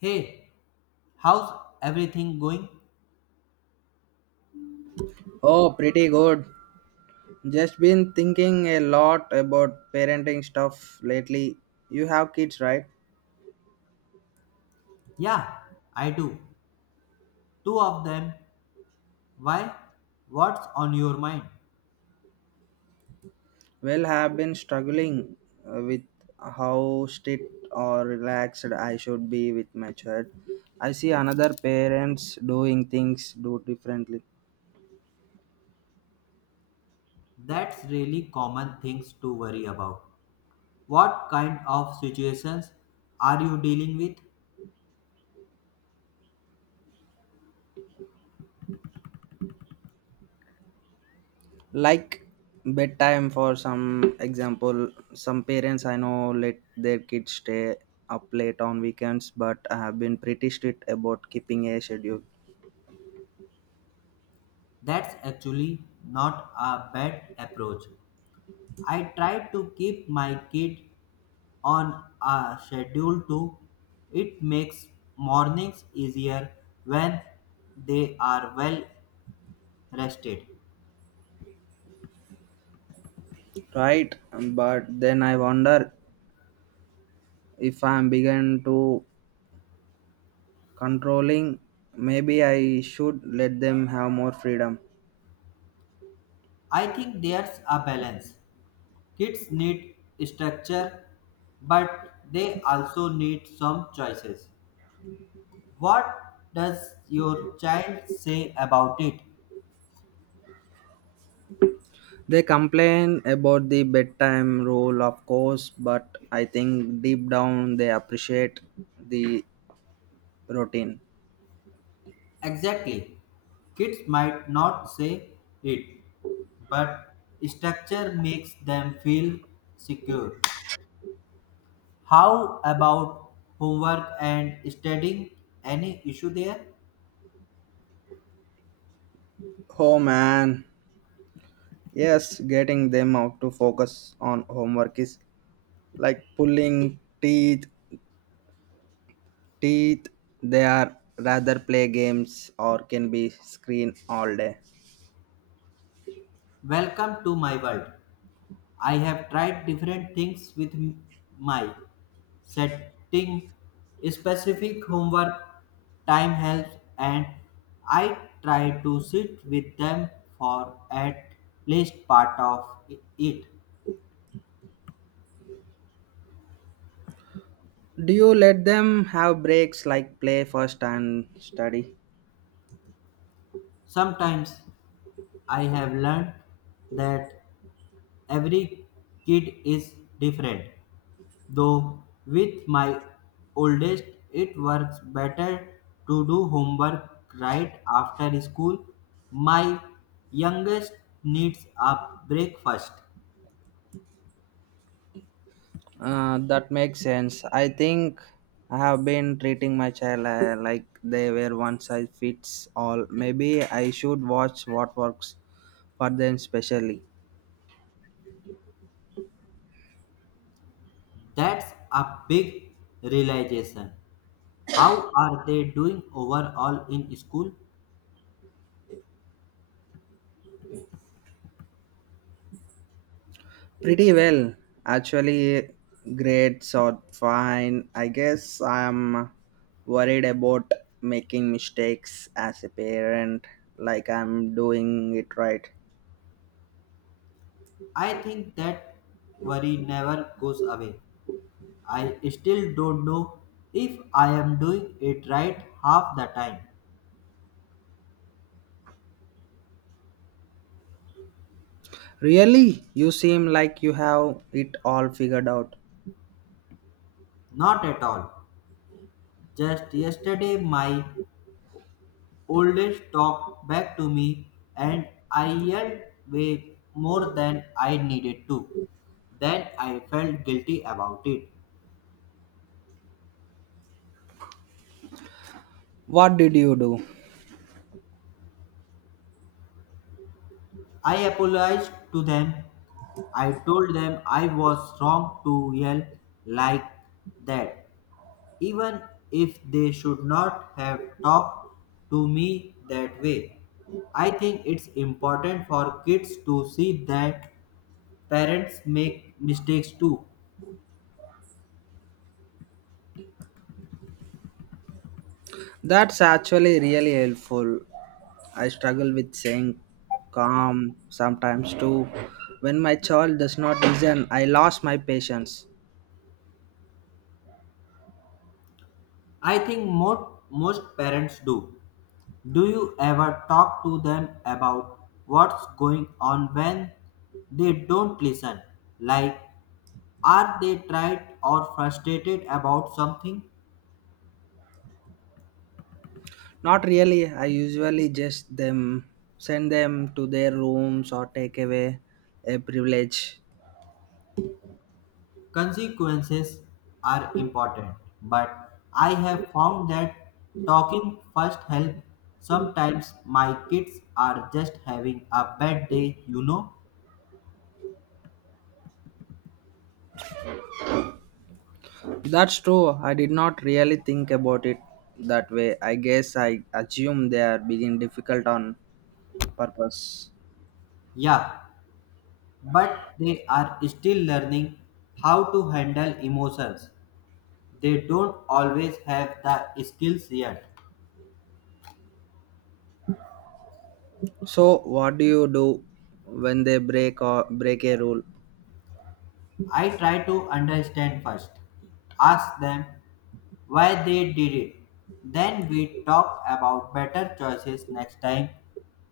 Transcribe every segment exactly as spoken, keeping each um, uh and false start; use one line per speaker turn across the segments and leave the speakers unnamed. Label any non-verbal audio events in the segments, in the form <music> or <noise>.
Hey, how's everything going?
Oh, pretty good. Just been thinking a lot about parenting stuff lately. You have kids, right?
Yeah, I do. Two of them. Why? What's on your mind?
Well, have been struggling uh, with how strict or relaxed I should be with my child. I see another parents doing things do differently.
That's really common things to worry about. What kind of situations are you dealing with?
Like bedtime for some example, some parents I know let their kids stay up late on weekends, but I have been pretty strict about keeping a schedule.
That's actually not a bad approach. I try to keep my kid on a schedule too. It makes mornings easier when they are well rested.
Right, but then I wonder if I'm begin to controlling. Maybe I should let them have more freedom.
I think there's a balance. Kids need structure, but they also need some choices. What does your child say about it?
They complain about the bedtime rule, of course, but I think deep down they appreciate the routine.
Exactly. Kids might not say it, but structure makes them feel secure. How about homework and studying? Any issue there?
Oh man, yes, getting them out to focus on homework is like pulling teeth teeth They are rather play games or can be screen all day.
Welcome to my world. I have tried different things with m- my Setting specific homework time helps, and I try to sit with them for at least part of it.
Do you let them have breaks like play first and study?
Sometimes I have learned that every kid is different, though, with my oldest, it works better to do homework right after school. My youngest needs a break first.
Uh, that makes sense. I think I have been treating my child uh, like they were one size fits all. Maybe I should watch what works for them specially.
That's a big realization. How are they doing overall in school?
Pretty well. Actually, grades are fine. I guess I'm worried about making mistakes as a parent, like I'm doing it right.
I think that worry never goes away. I still don't know if I am doing it right half the time.
Really? You seem like you have it all figured out.
Not at all. Just yesterday, my oldest talked back to me and I yelled way more than I needed to. Then I felt guilty about it.
What did you do?
I apologized to them. I told them I was wrong to yell like that, even if they should not have talked to me that way. I think it's important for kids to see that parents make mistakes too.
That's actually really helpful. I struggle with saying calm sometimes too. When my child does not listen, I lost my patience.
I think most most parents do. Do you ever talk to them about what's going on when they don't listen? Like, are they tried or frustrated about something?
Not really. I usually just them send them to their rooms or take away a privilege.
Consequences are important, but I have found that talking first help. Sometimes my kids are just having a bad day, you know.
That's true. I did not really think about it that way. I guess I assume they are being difficult on purpose.
Yeah, but they are still learning how to handle emotions. They don't always have the skills yet.
So, what do you do when they break or break a rule?
I try to understand first, ask them why they did it. Then we talk about better choices next time.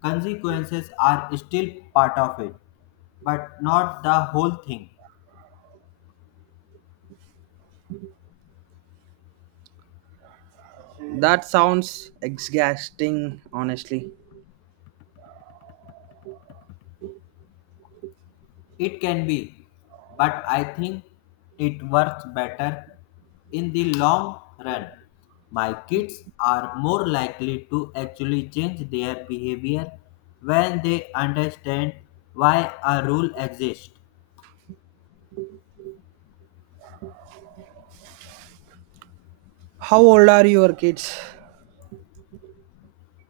Consequences are still part of it, but not the whole thing.
That sounds exhausting, honestly.
It can be, but I think it works better in the long run. My kids are more likely to actually change their behavior when they understand why a rule exists.
How old are your kids?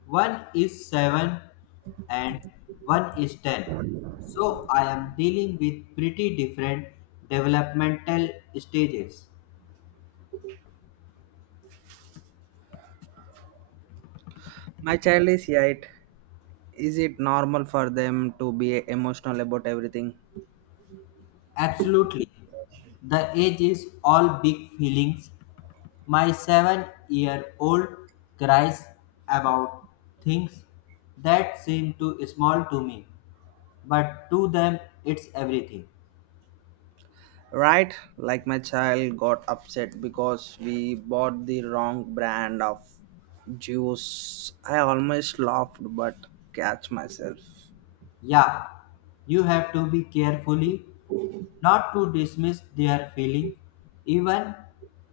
One is seven and one is ten, so I am dealing with pretty different developmental stages.
My child is eight. Is it normal for them to be emotional about everything?
Absolutely, the age is all big feelings. My seven-year-old cries about things that seem too small to me, but to them it's everything.
Right, like my child got upset because we bought the wrong brand of juice. I almost laughed but catch myself.
Yeah, you have to be carefully not to dismiss their feeling, even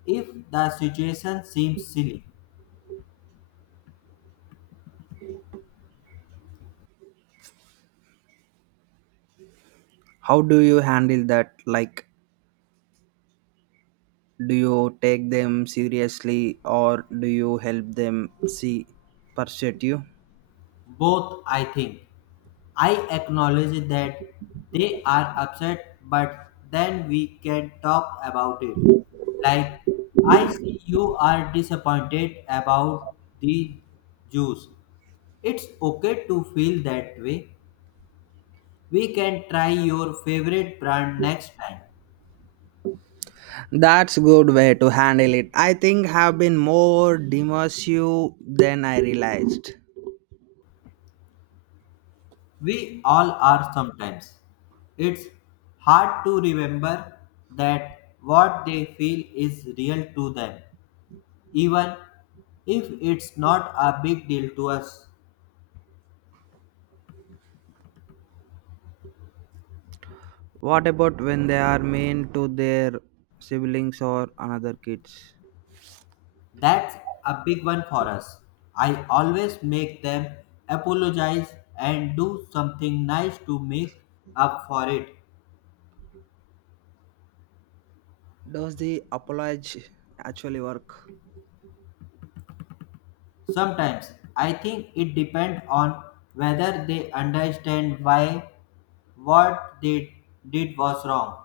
if the situation seems silly.
How do you handle that? Like, do you take them seriously or do you help them see pursue you?
Both, I think. I acknowledge that they are upset, but then we can talk about it. Like, I see you are disappointed about the juice. It's okay to feel that way. We can try your favorite brand next time.
That's good way to handle it. I think have been more dismissive than I realized.
We all are sometimes. It's hard to remember that what they feel is real to them, even if it's not a big deal to us.
What about when they are mean to their siblings or another kids?
That's a big one for us. I always make them apologize and do something nice to make up for it.
Does the apology actually work?
Sometimes I think it depends on whether they understand why what they did was wrong.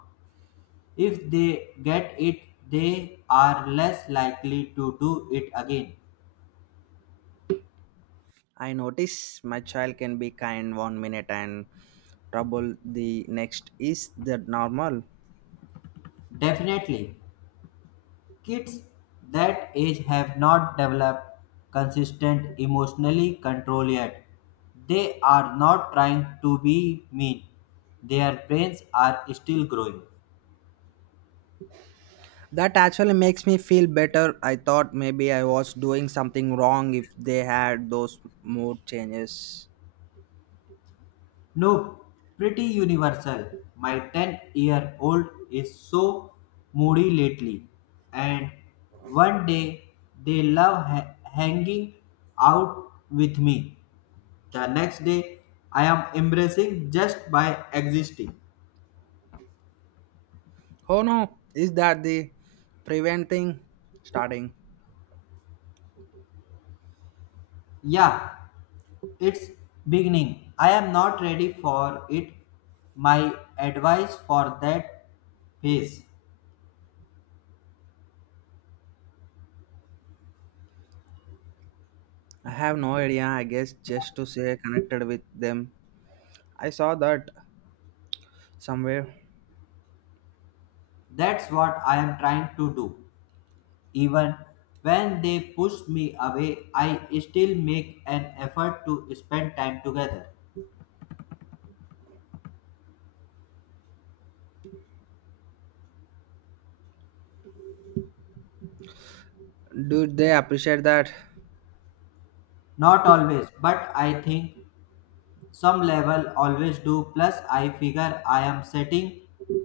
If they get it, they are less likely to do it again.
I notice my child can be kind one minute and trouble the next. Is that normal?
Definitely, kids that age have not developed consistent emotionally control yet. They are not trying to be mean. Their brains are still growing.
That actually makes me feel better. I thought maybe I was doing something wrong if they had those mood changes.
No, pretty universal. My ten-year-old is so moody lately, and one day they love ha- hanging out with me. The next day I am embracing just by existing.
Oh no, is that the preventing starting?
Yeah, it's beginning. I am not ready for it. My advice for that phase.
I have no idea, I guess, just to stay connected with them. I saw that somewhere.
That's what I am trying to do. Even when they push me away, I still make an effort to spend time together.
Do they appreciate that?
Not always, but I think some level always do. Plus, I figure I am setting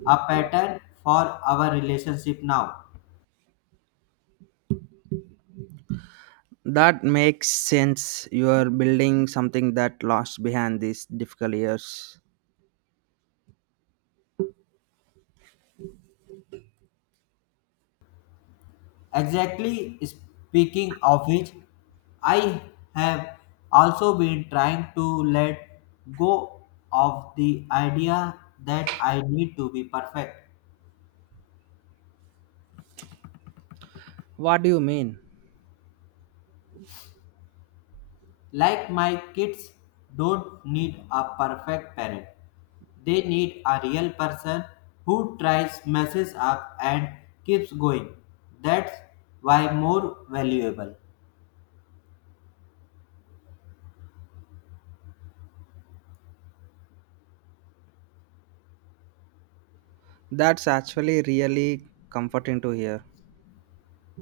a pattern for our relationship now.
That makes sense. You are building something that lost behind these difficult years.
Exactly speaking of which, I have also been trying to let go of the idea that I need to be perfect.
What do you mean?
Like my kids don't need a perfect parent. They need a real person who tries, messes up, and keeps going. That's why more valuable.
That's actually really comforting to hear.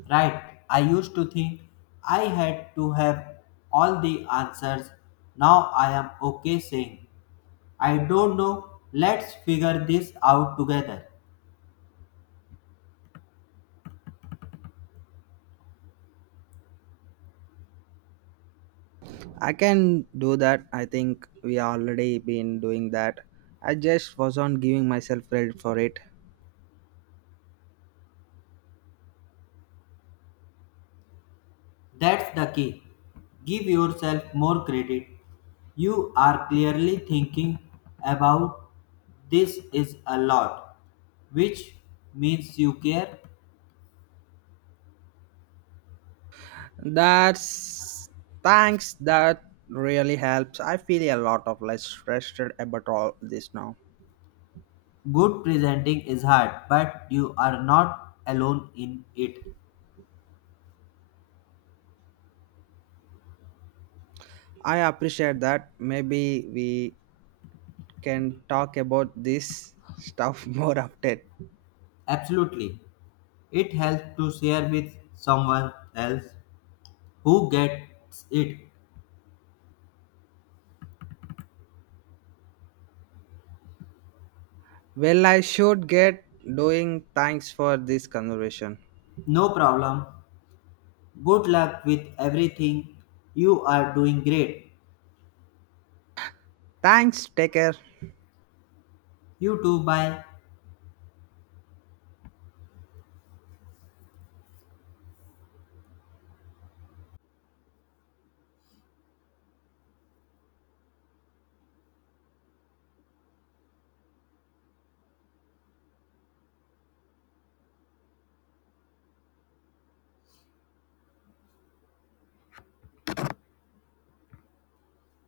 Right, I used to think I had to have all the answers. Now I am okay saying, I don't know, let's figure this out together.
I can do that. I think we already been doing that. I just wasn't giving myself credit for it.
That's the key. Give yourself more credit. You are clearly thinking about this is a lot, which means you care.
That's thanks. That really helps. I feel a lot of less stressed about all this now.
Good presenting is hard, but you are not alone in it.
I appreciate that. Maybe we can talk about this stuff <laughs> more often.
Absolutely. It helps to share with someone else who gets it.
Well, I should get doing. Thanks for this conversation.
No problem. Good luck with everything. You are doing great.
Thanks. Take care.
You too. Bye.